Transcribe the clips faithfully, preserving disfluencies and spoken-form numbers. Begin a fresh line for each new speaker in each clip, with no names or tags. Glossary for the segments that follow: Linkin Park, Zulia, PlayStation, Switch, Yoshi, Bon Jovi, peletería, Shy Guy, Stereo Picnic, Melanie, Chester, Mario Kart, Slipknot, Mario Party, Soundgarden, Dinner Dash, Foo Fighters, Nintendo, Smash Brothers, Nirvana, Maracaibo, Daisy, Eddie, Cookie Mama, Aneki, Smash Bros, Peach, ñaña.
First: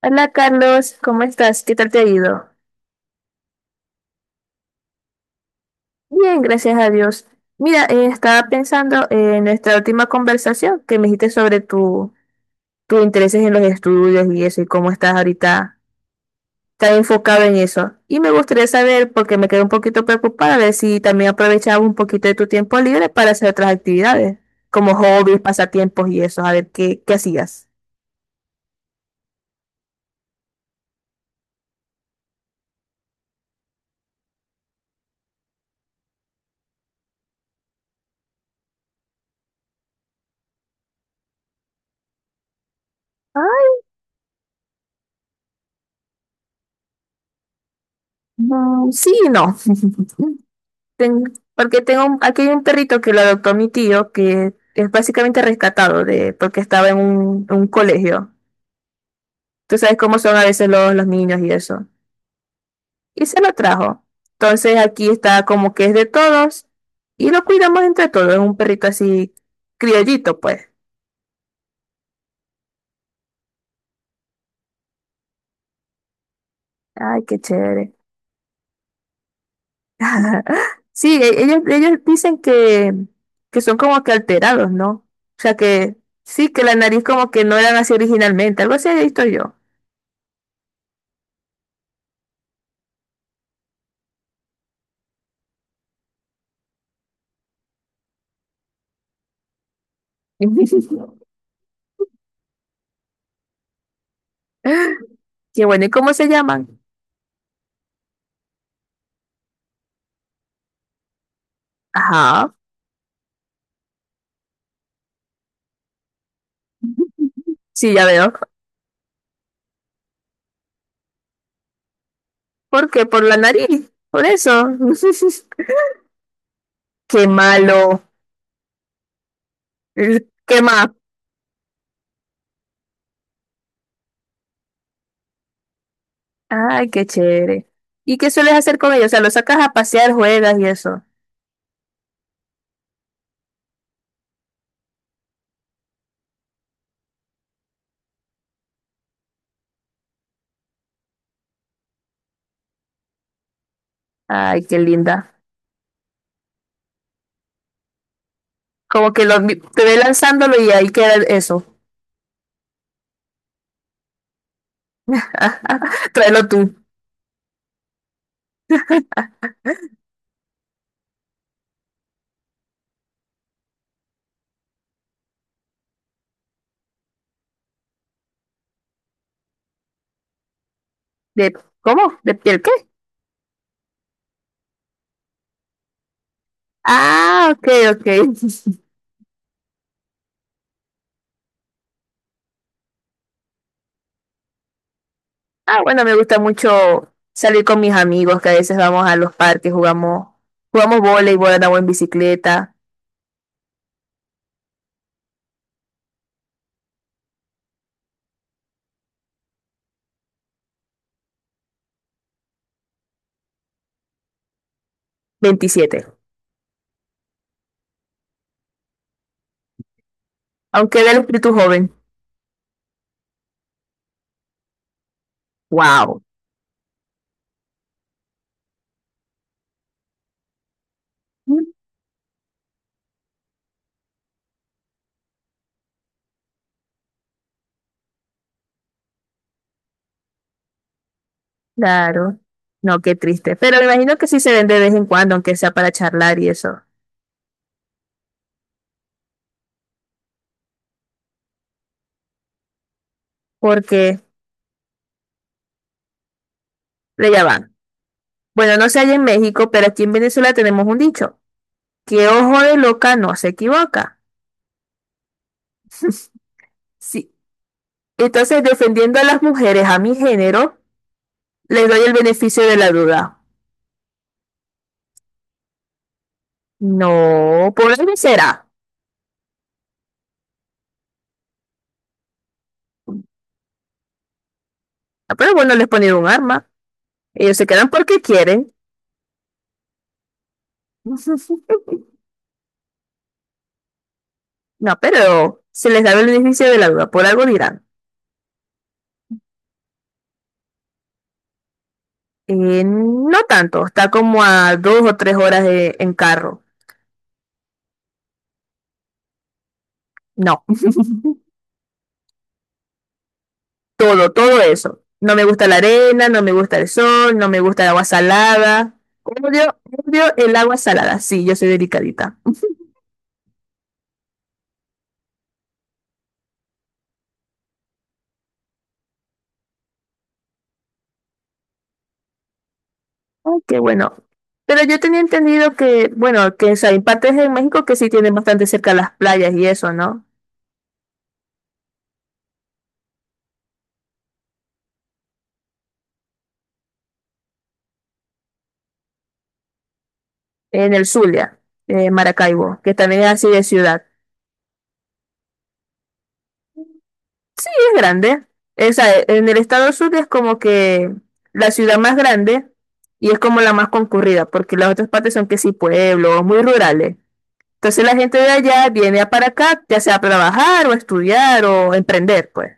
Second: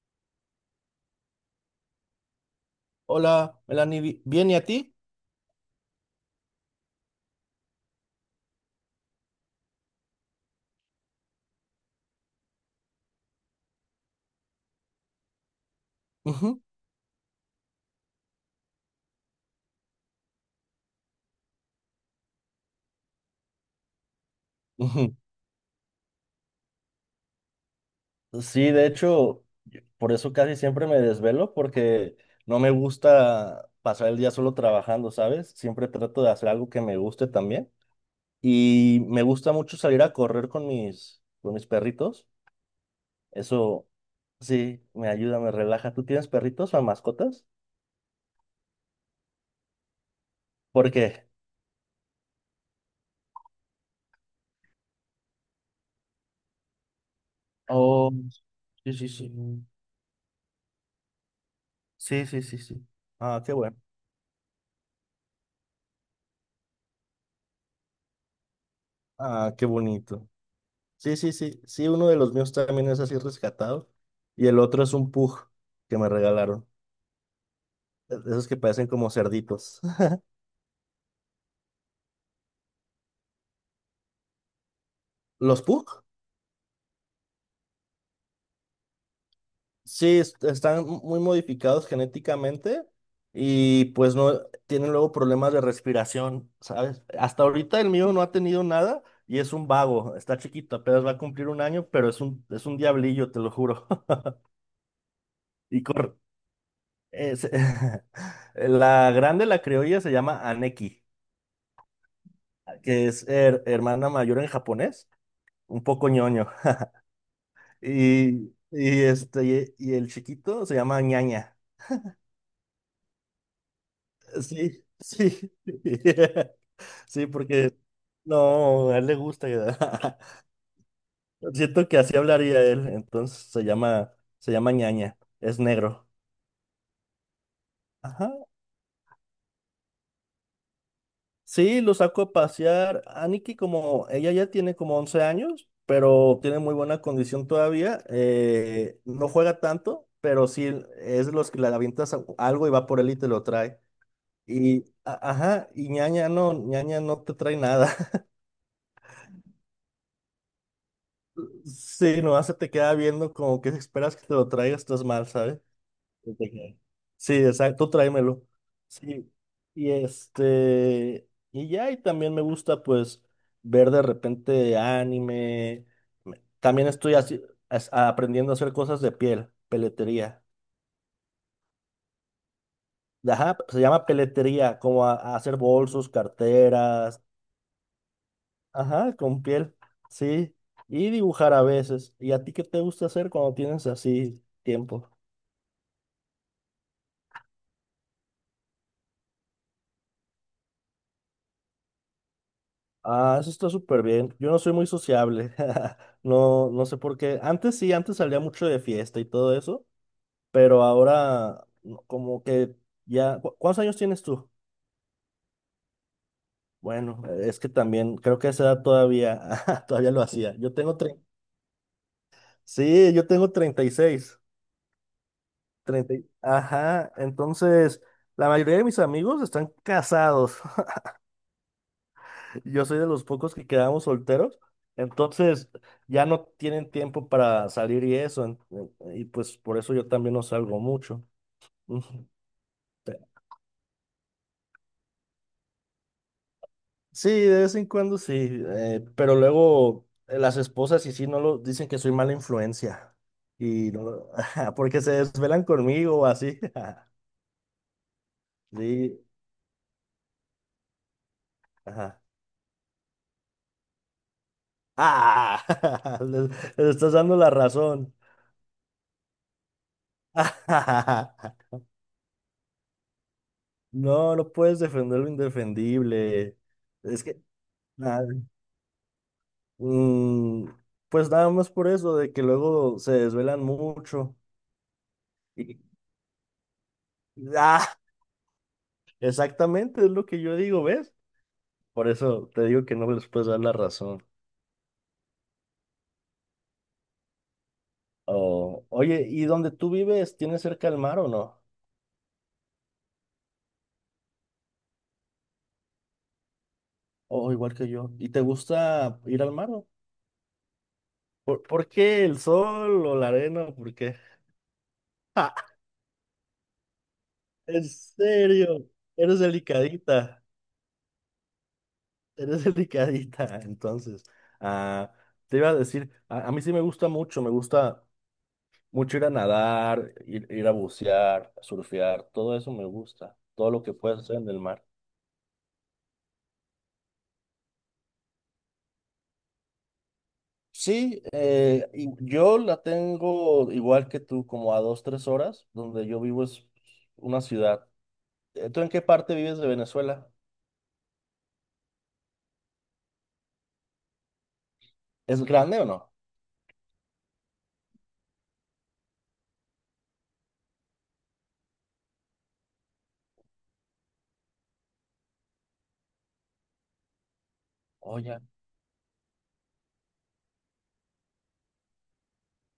Hola Carlos, ¿cómo estás? ¿Qué tal te ha ido?
Hola, Melanie, bi- ¿bien y a ti?
Bien, gracias a Dios. Mira, eh, estaba pensando en nuestra última conversación que me dijiste sobre tu, tus intereses en los estudios y eso, y cómo estás ahorita
Ujú,
tan enfocado en eso. Y me gustaría saber, porque me quedé un poquito preocupada, a ver si también aprovechaba un poquito de tu tiempo libre para hacer otras actividades, como
ujú.
hobbies, pasatiempos y eso, a ver qué, qué hacías.
Sí, de hecho, yo- por eso casi siempre me desvelo porque no me gusta pasar el día solo trabajando, ¿sabes? Siempre trato de hacer algo que me guste también. Y me gusta mucho salir a correr con mis, con mis perritos.
Ah,
Eso sí, me ayuda, me relaja. ¿Tú tienes perritos o mascotas?
mm, sí, y no.
¿Por
Ten-
qué?
Porque tengo, un- aquí hay un perrito que lo adoptó mi tío, que es básicamente rescatado de, porque estaba en un, un
Oh,
colegio.
sí, sí, sí.
Tú sabes cómo son a veces los, los niños y eso.
Sí, sí, sí, sí.
Y se
Ah,
lo
qué bueno.
trajo. Entonces aquí está como que es de todos y lo cuidamos entre todos. Es un perrito así
Ah, qué bonito.
criollito, pues.
Sí, sí, sí, sí, uno de los míos también es así rescatado y el otro es un pug que me regalaron,
Ay, qué chévere.
e- esos que parecen como cerditos.
Sí, e- ellos, ellos dicen que, que son como que alterados, ¿no? O sea
¿Los
que
pug?
sí, que la nariz como que no eran así originalmente. Algo así he visto yo.
Sí, est- están muy modificados genéticamente y pues no tienen luego problemas de respiración, ¿sabes? Hasta ahorita el mío no ha tenido nada y es un vago, está chiquito, apenas va a cumplir un año, pero es un, es un diablillo, te lo juro.
Qué
Y
bueno, ¿y cómo
corre.
se llaman?
es- La grande, la criolla, se llama Aneki.
Ajá,
Que es her- hermana mayor en japonés, un poco ñoño.
sí, ya veo.
Y, y este, y el chiquito se llama ñaña.
¿Por qué? Por la nariz, por eso.
Sí, sí.
Qué
Sí, porque
malo.
no, a él le gusta.
¿Qué más?
Siento que así hablaría él, entonces se llama, se llama ñaña, es negro.
Ay, qué chévere. ¿Y qué
Ajá.
sueles hacer con ellos? O sea, los sacas a pasear, juegas y eso.
Sí, lo saco a pasear. Aniki, como ella ya tiene como once años, pero tiene muy buena condición todavía, eh, no juega tanto, pero sí es de los que le avientas a- algo y va por él y te lo trae.
Ay, qué
Y, a-
linda.
ajá, y ñaña no, ñaña no te trae nada.
Como que lo, te ve lanzándolo y ahí queda eso.
Sí, nomás se te queda viendo como que esperas que te lo traiga, estás mal, ¿sabes? Yo te
Tráelo tú.
dije, sí, exacto, tú tráemelo. Sí, y este, y ya, y también me gusta pues ver de repente anime. Me- También estoy así, as- aprendiendo a hacer cosas de piel, peletería.
¿De, ¿Cómo? ¿De piel qué?
Ajá, se llama peletería, como a, a hacer bolsos, carteras,
Ah, ok, ok.
ajá, con piel, sí, y dibujar a veces. ¿Y a ti qué te gusta hacer cuando tienes así tiempo?
Ah, bueno, me gusta mucho salir con mis amigos, que a veces vamos a los parques, jugamos, jugamos voleibol, andamos en bicicleta.
Ah, eso está súper bien. Yo no soy muy sociable. No, no sé por qué. Antes sí, antes salía mucho de fiesta y todo eso, pero ahora no, como que ya. ¿cu- ¿Cuántos años tienes tú?
Veintisiete.
Bueno, es que también creo que a esa edad todavía, todavía lo hacía. Yo tengo
Aunque era el
tre-
espíritu joven.
sí, yo tengo treinta y seis. treinta,
Wow.
y- ajá, entonces la mayoría de mis amigos están casados. Yo soy de los pocos que quedamos solteros, entonces ya no tienen tiempo para salir y eso, en- en- y pues por eso yo también no salgo mucho. Ujú.
Claro. No, qué triste. Pero me imagino que sí se ven de vez en cuando, aunque sea para charlar y eso.
Sí, de vez en cuando sí, eh, pero luego eh, las esposas y sí no lo dicen que soy mala influencia y no,
Porque,
lo- ajá, porque se desvelan conmigo o así.
pero ya va. Bueno, no sé allá
Sí,
en México, pero aquí en Venezuela tenemos un dicho.
ajá.
Que ojo de loca no se equivoca.
Ah, les, les estás
Si
dando la razón.
Entonces, defendiendo a las mujeres, a mi género, les doy el beneficio de la duda.
No, no puedes defender lo indefendible. Es que
No, por algo
nada.
será.
Mm, pues nada más por eso, de que luego se desvelan mucho.
Ah, pero bueno,
Y,
les ponen un arma. Ellos se quedan
ah,
porque quieren.
exactamente, es lo que yo digo, ¿ves? Por eso te digo que no les puedes dar la razón.
No, pero se les da el beneficio de la duda. Por algo dirán.
O, oye, ¿y donde tú vives, tienes cerca el mar o no?
Eh, no tanto. Está como a dos o tres horas de- en carro.
O igual que yo. ¿Y te gusta ir al mar? ¿O?
No,
¿Por, por qué el sol o la arena? ¿O por qué?
todo, todo eso. No me gusta la arena, no me gusta el sol, no me gusta
En
el agua
serio,
salada.
eres
Odio, odio
delicadita,
el agua salada. Sí, yo soy delicadita.
eres delicadita. Entonces, ah, te iba a decir, a a mí sí me gusta mucho, me gusta. Mucho ir a nadar, ir, ir a bucear, surfear, todo eso me gusta,
Ay,
todo
qué
lo que
bueno.
puedes hacer en el
Pero
mar.
yo tenía entendido que, bueno, que o sea, hay partes en México que sí tienen bastante cerca las playas y eso, ¿no?
Sí, eh, y yo la tengo igual que tú, como a dos, tres horas, donde yo vivo es una ciudad. Eh, ¿Tú en qué parte vives de Venezuela?
En el Zulia, eh, Maracaibo, que también es así de ciudad.
¿Es grande o no?
Y es grande. Esa, en el estado Zulia es como que la ciudad más grande y es como la más concurrida, porque las otras partes son que sí pueblos, muy rurales. Entonces la gente
Oye,
de allá viene a para acá, ya sea a trabajar o estudiar o emprender, pues.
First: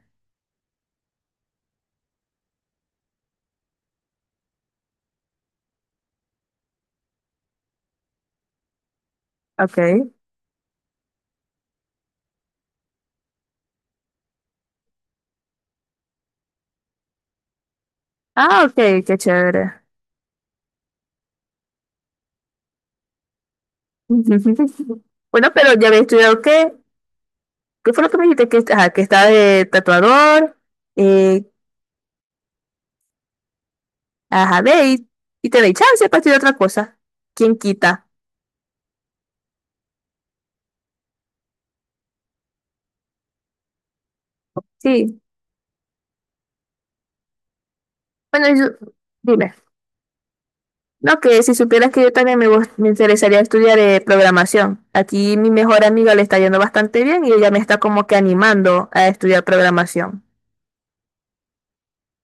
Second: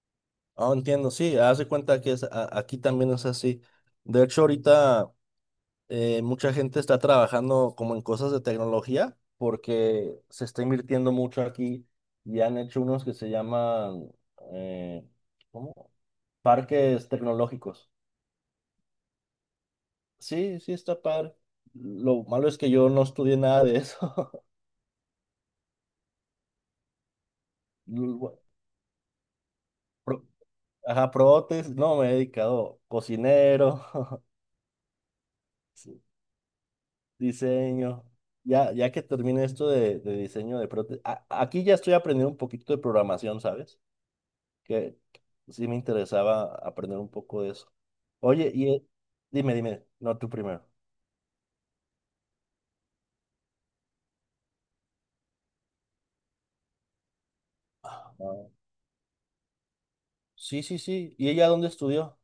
no entiendo, sí, haz de cuenta que es, a- aquí también es así. De hecho, ahorita, eh, mucha gente está trabajando como en cosas de tecnología
Ok.
porque se está invirtiendo mucho aquí y han hecho unos que se llaman eh, ¿cómo? Parques tecnológicos.
Ah, ok, qué chévere.
Sí, sí está padre. Lo malo es que yo no estudié nada de eso.
Bueno, pero ya había estudiado qué, qué fue lo que me
Lu-
dijiste que, ajá, que estaba de
pro-
tatuador,
Ajá,
eh,
prótesis, no, me he dedicado cocinero,
ajá, ve y, y te doy
sí,
chance para estudiar otra cosa. ¿Quién
diseño.
quita?
Ya, ya que termine esto de, de diseño de prótesis, a- aquí ya estoy aprendiendo un poquito de programación, ¿sabes? Que
Sí.
sí me interesaba aprender un poco de eso.
Bueno,
Oye,
y
y eh,
su- dime.
dime, dime, no tú primero.
No, que si supieras que yo también me, gust- me interesaría estudiar eh, programación. Aquí mi mejor amiga le está yendo bastante bien y ella me está como
Ah,
que animando a estudiar programación.
sí, sí, sí. ¿Y ella dónde estudió?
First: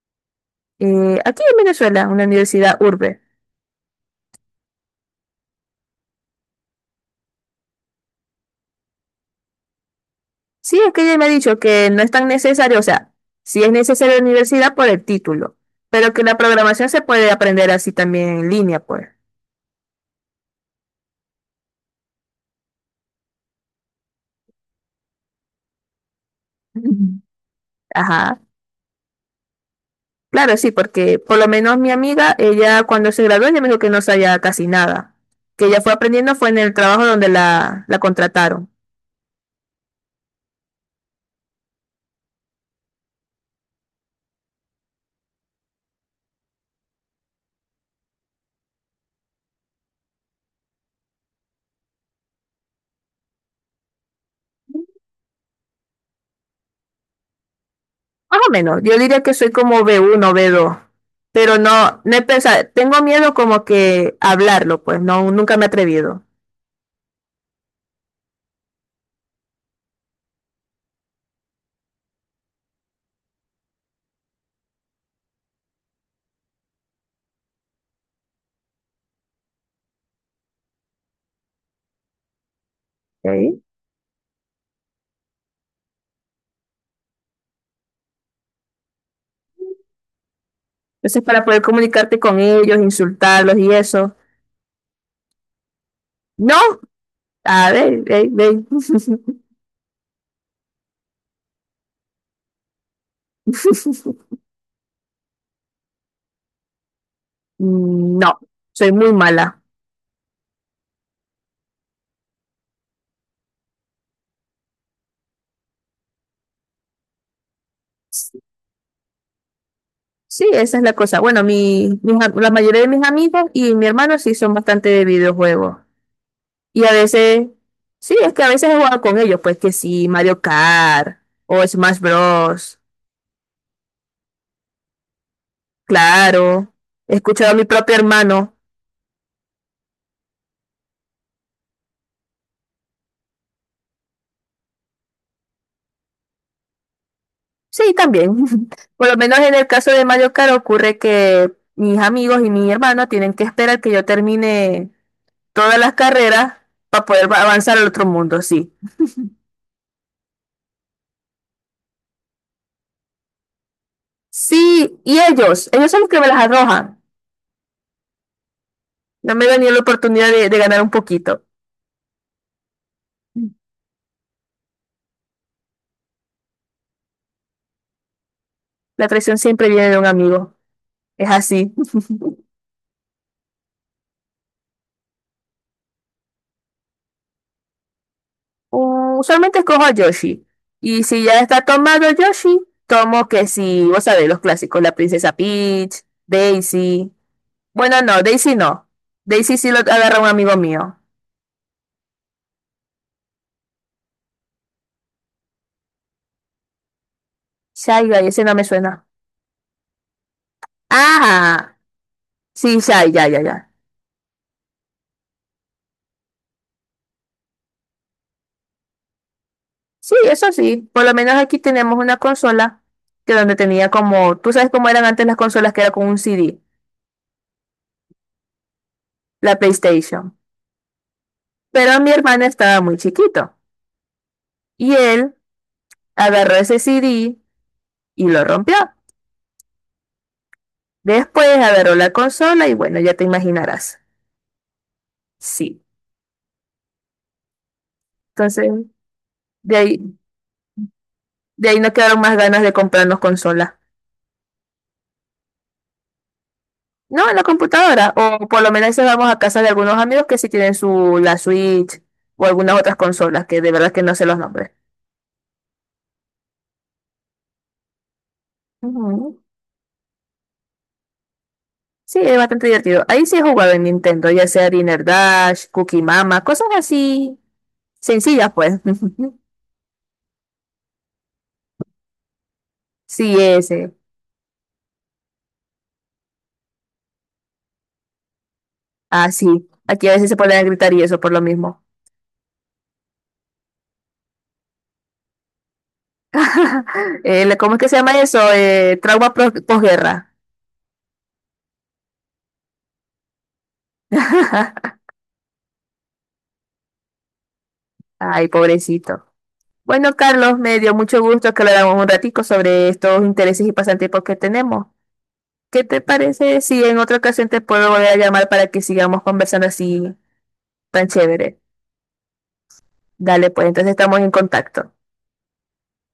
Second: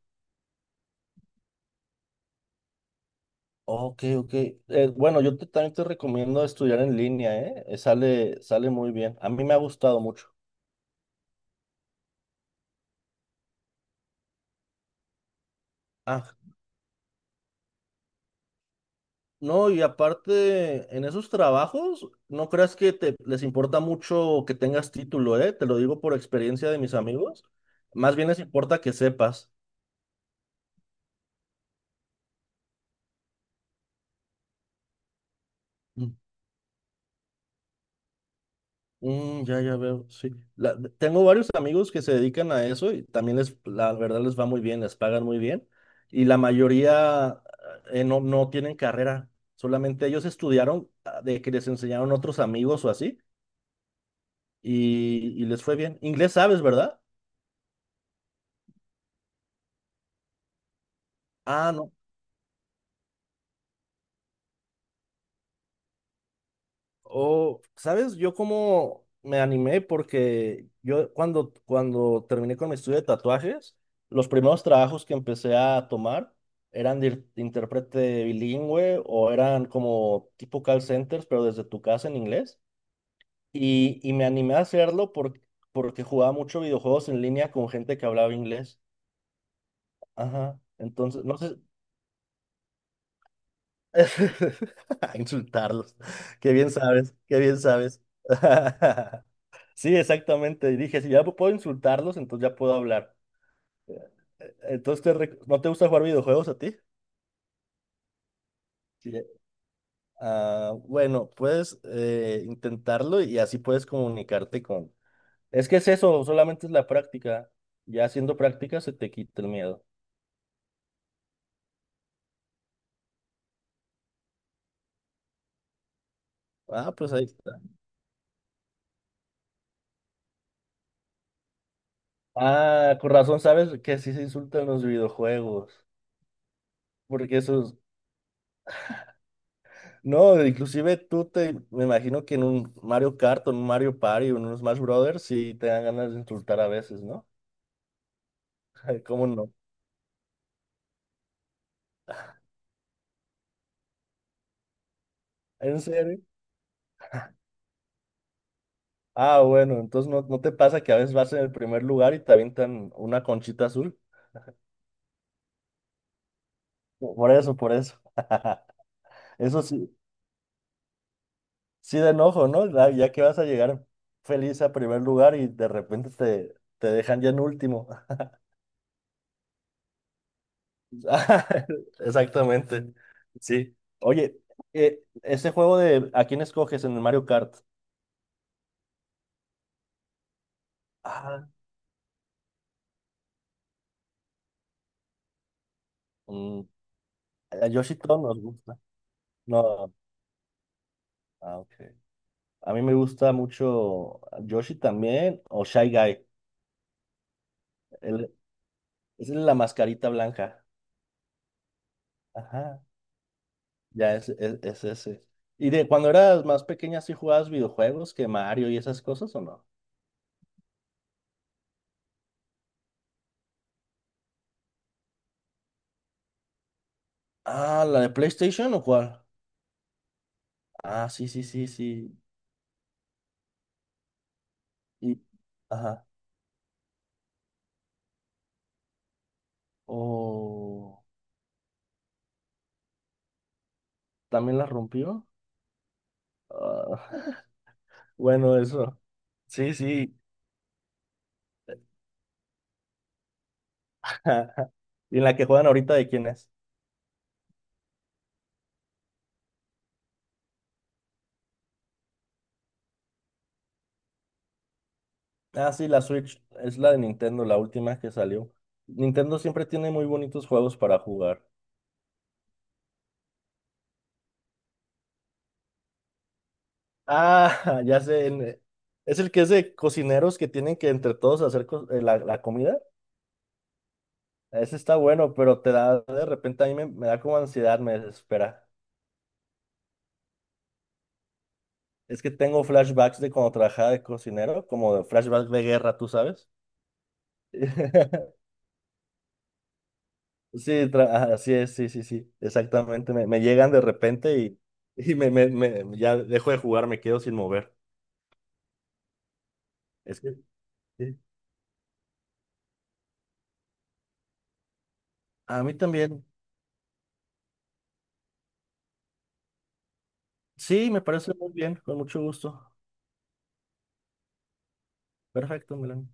Eh, aquí en Venezuela, una universidad urbe.
Ok, ok. Eh, bueno, yo te- también te recomiendo estudiar en línea, ¿eh? Eh, Sale, sale muy bien. A mí me ha gustado mucho.
Sí, es que ella me ha dicho que no es tan necesario, o sea, sí es necesario la universidad por el título, pero que
Ah,
la programación se puede aprender así también en línea, pues.
no, y aparte, en esos trabajos, no creas que te, les importa mucho que tengas título, ¿eh? Te lo digo por experiencia de mis
Ujú.
amigos. Más bien les
Ajá.
importa que sepas.
Claro, sí, porque por lo menos mi amiga, ella cuando se graduó, ella me dijo que no sabía casi nada. Que ella fue aprendiendo fue en el trabajo donde la, la contrataron.
Mm, ya, ya veo, sí. La- tengo varios amigos que se dedican a eso y también les, la verdad les va muy bien, les pagan muy bien. Y la mayoría eh, no, no tienen carrera, solamente ellos estudiaron ah, de que les enseñaron otros amigos o así y, y les fue bien. Inglés sabes, ¿verdad?
Más o menos, yo diría que soy como b uno, b dos, pero
Ah, no.
no, no he pensado, tengo miedo como que hablarlo, pues no, nunca me he atrevido.
Oh, ¿sabes? Yo como me animé porque yo cuando, cuando terminé con mi estudio de tatuajes, los primeros trabajos que empecé a tomar eran de ir- intérprete bilingüe o eran como tipo call centers, pero desde tu casa en inglés.
Ok.
Y, y me animé a hacerlo por- porque jugaba mucho videojuegos en línea con gente que hablaba inglés. Ajá.
Entonces,
Entonces, no
para
sé.
poder comunicarte con ellos, insultarlos y eso.
A insultarlos. Qué
No,
bien sabes, qué bien
a
sabes.
ver, ve, ve.
Sí, exactamente. Y dije, si ya puedo insultarlos, entonces ya puedo hablar. Eh, Entonces, ¿te rec- ¿no te gusta jugar videojuegos a ti?
No, soy muy
Sí.
mala.
Ah, bueno, puedes eh, intentarlo y así puedes comunicarte con. Es que es eso, solamente es la práctica. Ya haciendo práctica se te quita el miedo.
Sí, esa es la cosa. Bueno, mi, mis am- la mayoría de mis amigos y mi hermano sí son bastante de videojuegos. Y
Ah,
a
pues ahí
veces,
está.
sí, es que a veces he jugado con ellos, pues que sí, Mario Kart o Smash Bros.
Ah, con razón sabes que así se insultan los videojuegos,
Claro, he
porque
escuchado a mi
eso
propio hermano.
no, inclusive tú te, me imagino que en un Mario Kart, o en un Mario Party, o en un Smash Brothers, sí te dan ganas de insultar a veces, ¿no?
Sí, también. Por lo
¿Cómo
menos en
no?
el caso de Mario Kart ocurre que mis amigos y mi hermano tienen que esperar que yo termine todas
¿En
las
serio?
carreras para poder va- avanzar al otro mundo, sí.
Ah, bueno, entonces no, no te pasa que a veces vas en el primer lugar y te avientan una conchita azul.
Sí, y ellos, ellos son los que me las arrojan.
Por eso, por eso.
No me dan
Eso
ni la
sí,
oportunidad de, de ganar un poquito.
sí de enojo, ¿no? Ya ya que vas a llegar feliz a primer lugar y de repente te, te, dejan ya en último.
La traición siempre viene de un amigo, es
Ah,
así.
exactamente. Sí. Oye, eh, ese juego de ¿a quién escoges en el Mario Kart?
U- Usualmente escojo a Yoshi. Y si ya
Ah,
está tomado Yoshi, tomo que si, vos sabés, los clásicos, la princesa Peach,
mm,
Daisy.
a Yoshi
Bueno, no,
todos nos
Daisy
gusta.
no. Daisy sí lo
No,
agarra un amigo mío.
ah, ok. A mí me gusta mucho Yoshi también o Shy Guy.
Shy Guy,
El-
ese no me suena.
es la mascarita blanca.
Ah, sí,
Ajá,
Shy, ya, ya, ya.
ya es, es, es ese. ¿Y de cuando eras más pequeña sí jugabas videojuegos que Mario y esas cosas o no?
Sí, eso sí. Por lo menos aquí tenemos una consola que donde tenía como, tú sabes cómo eran antes las consolas que era con un C D,
Ah, ¿la de PlayStation o cuál?
la PlayStation.
Ah, sí, sí, sí,
Pero mi
sí.
hermano estaba muy chiquito y
Y,
él
ajá.
agarró ese C D y lo rompió.
O
Después agarró la consola y bueno, ya te imaginarás.
también la rompió.
Sí.
Ah, bueno,
Entonces,
eso. Sí,
de ahí,
sí.
de ahí no quedaron más ganas de comprarnos consolas.
¿Y en la que juegan ahorita de quién es?
No, en la computadora. O por lo menos a vamos a casa de algunos amigos que sí tienen su la Switch o algunas otras consolas que de verdad que no sé los nombres.
Ah, sí, la Switch es la de Nintendo, la última que salió. Nintendo
Ujú.
siempre tiene muy bonitos juegos para jugar.
Sí, es bastante divertido. Ahí sí he jugado en Nintendo, ya sea Dinner Dash, Cookie Mama, cosas así
Ah, ya sé.
sencillas,
en-
pues.
Es el que es de cocineros que tienen que entre todos hacer co- eh, la, la comida.
Sí, ese.
Ese está bueno, pero te da de repente a mí me, me da como ansiedad, me desespera.
Ah, sí. Aquí a veces se ponen a gritar y eso por lo mismo.
Es que tengo flashbacks de cuando trabajaba de cocinero, como de flashbacks de guerra, ¿tú sabes?
Eh, ¿cómo es que se llama eso? Eh, trauma pro- posguerra.
Sí, tra- ajá, así es, sí, sí, sí, exactamente. Me, me llegan de repente y, y me, me, me- ya dejo de jugar, me quedo sin mover.
Ay, pobrecito. Bueno,
Es que
Carlos, me dio
sí.
mucho gusto que habláramos un ratico sobre estos intereses y pasatiempos que tenemos.
A mí
¿Qué te
también.
parece si en otra ocasión te puedo volver a llamar para que sigamos conversando así
Sí, me
tan
parece muy
chévere?
bien, con mucho gusto.
Dale, pues entonces estamos en contacto.
Perfecto, Melanie.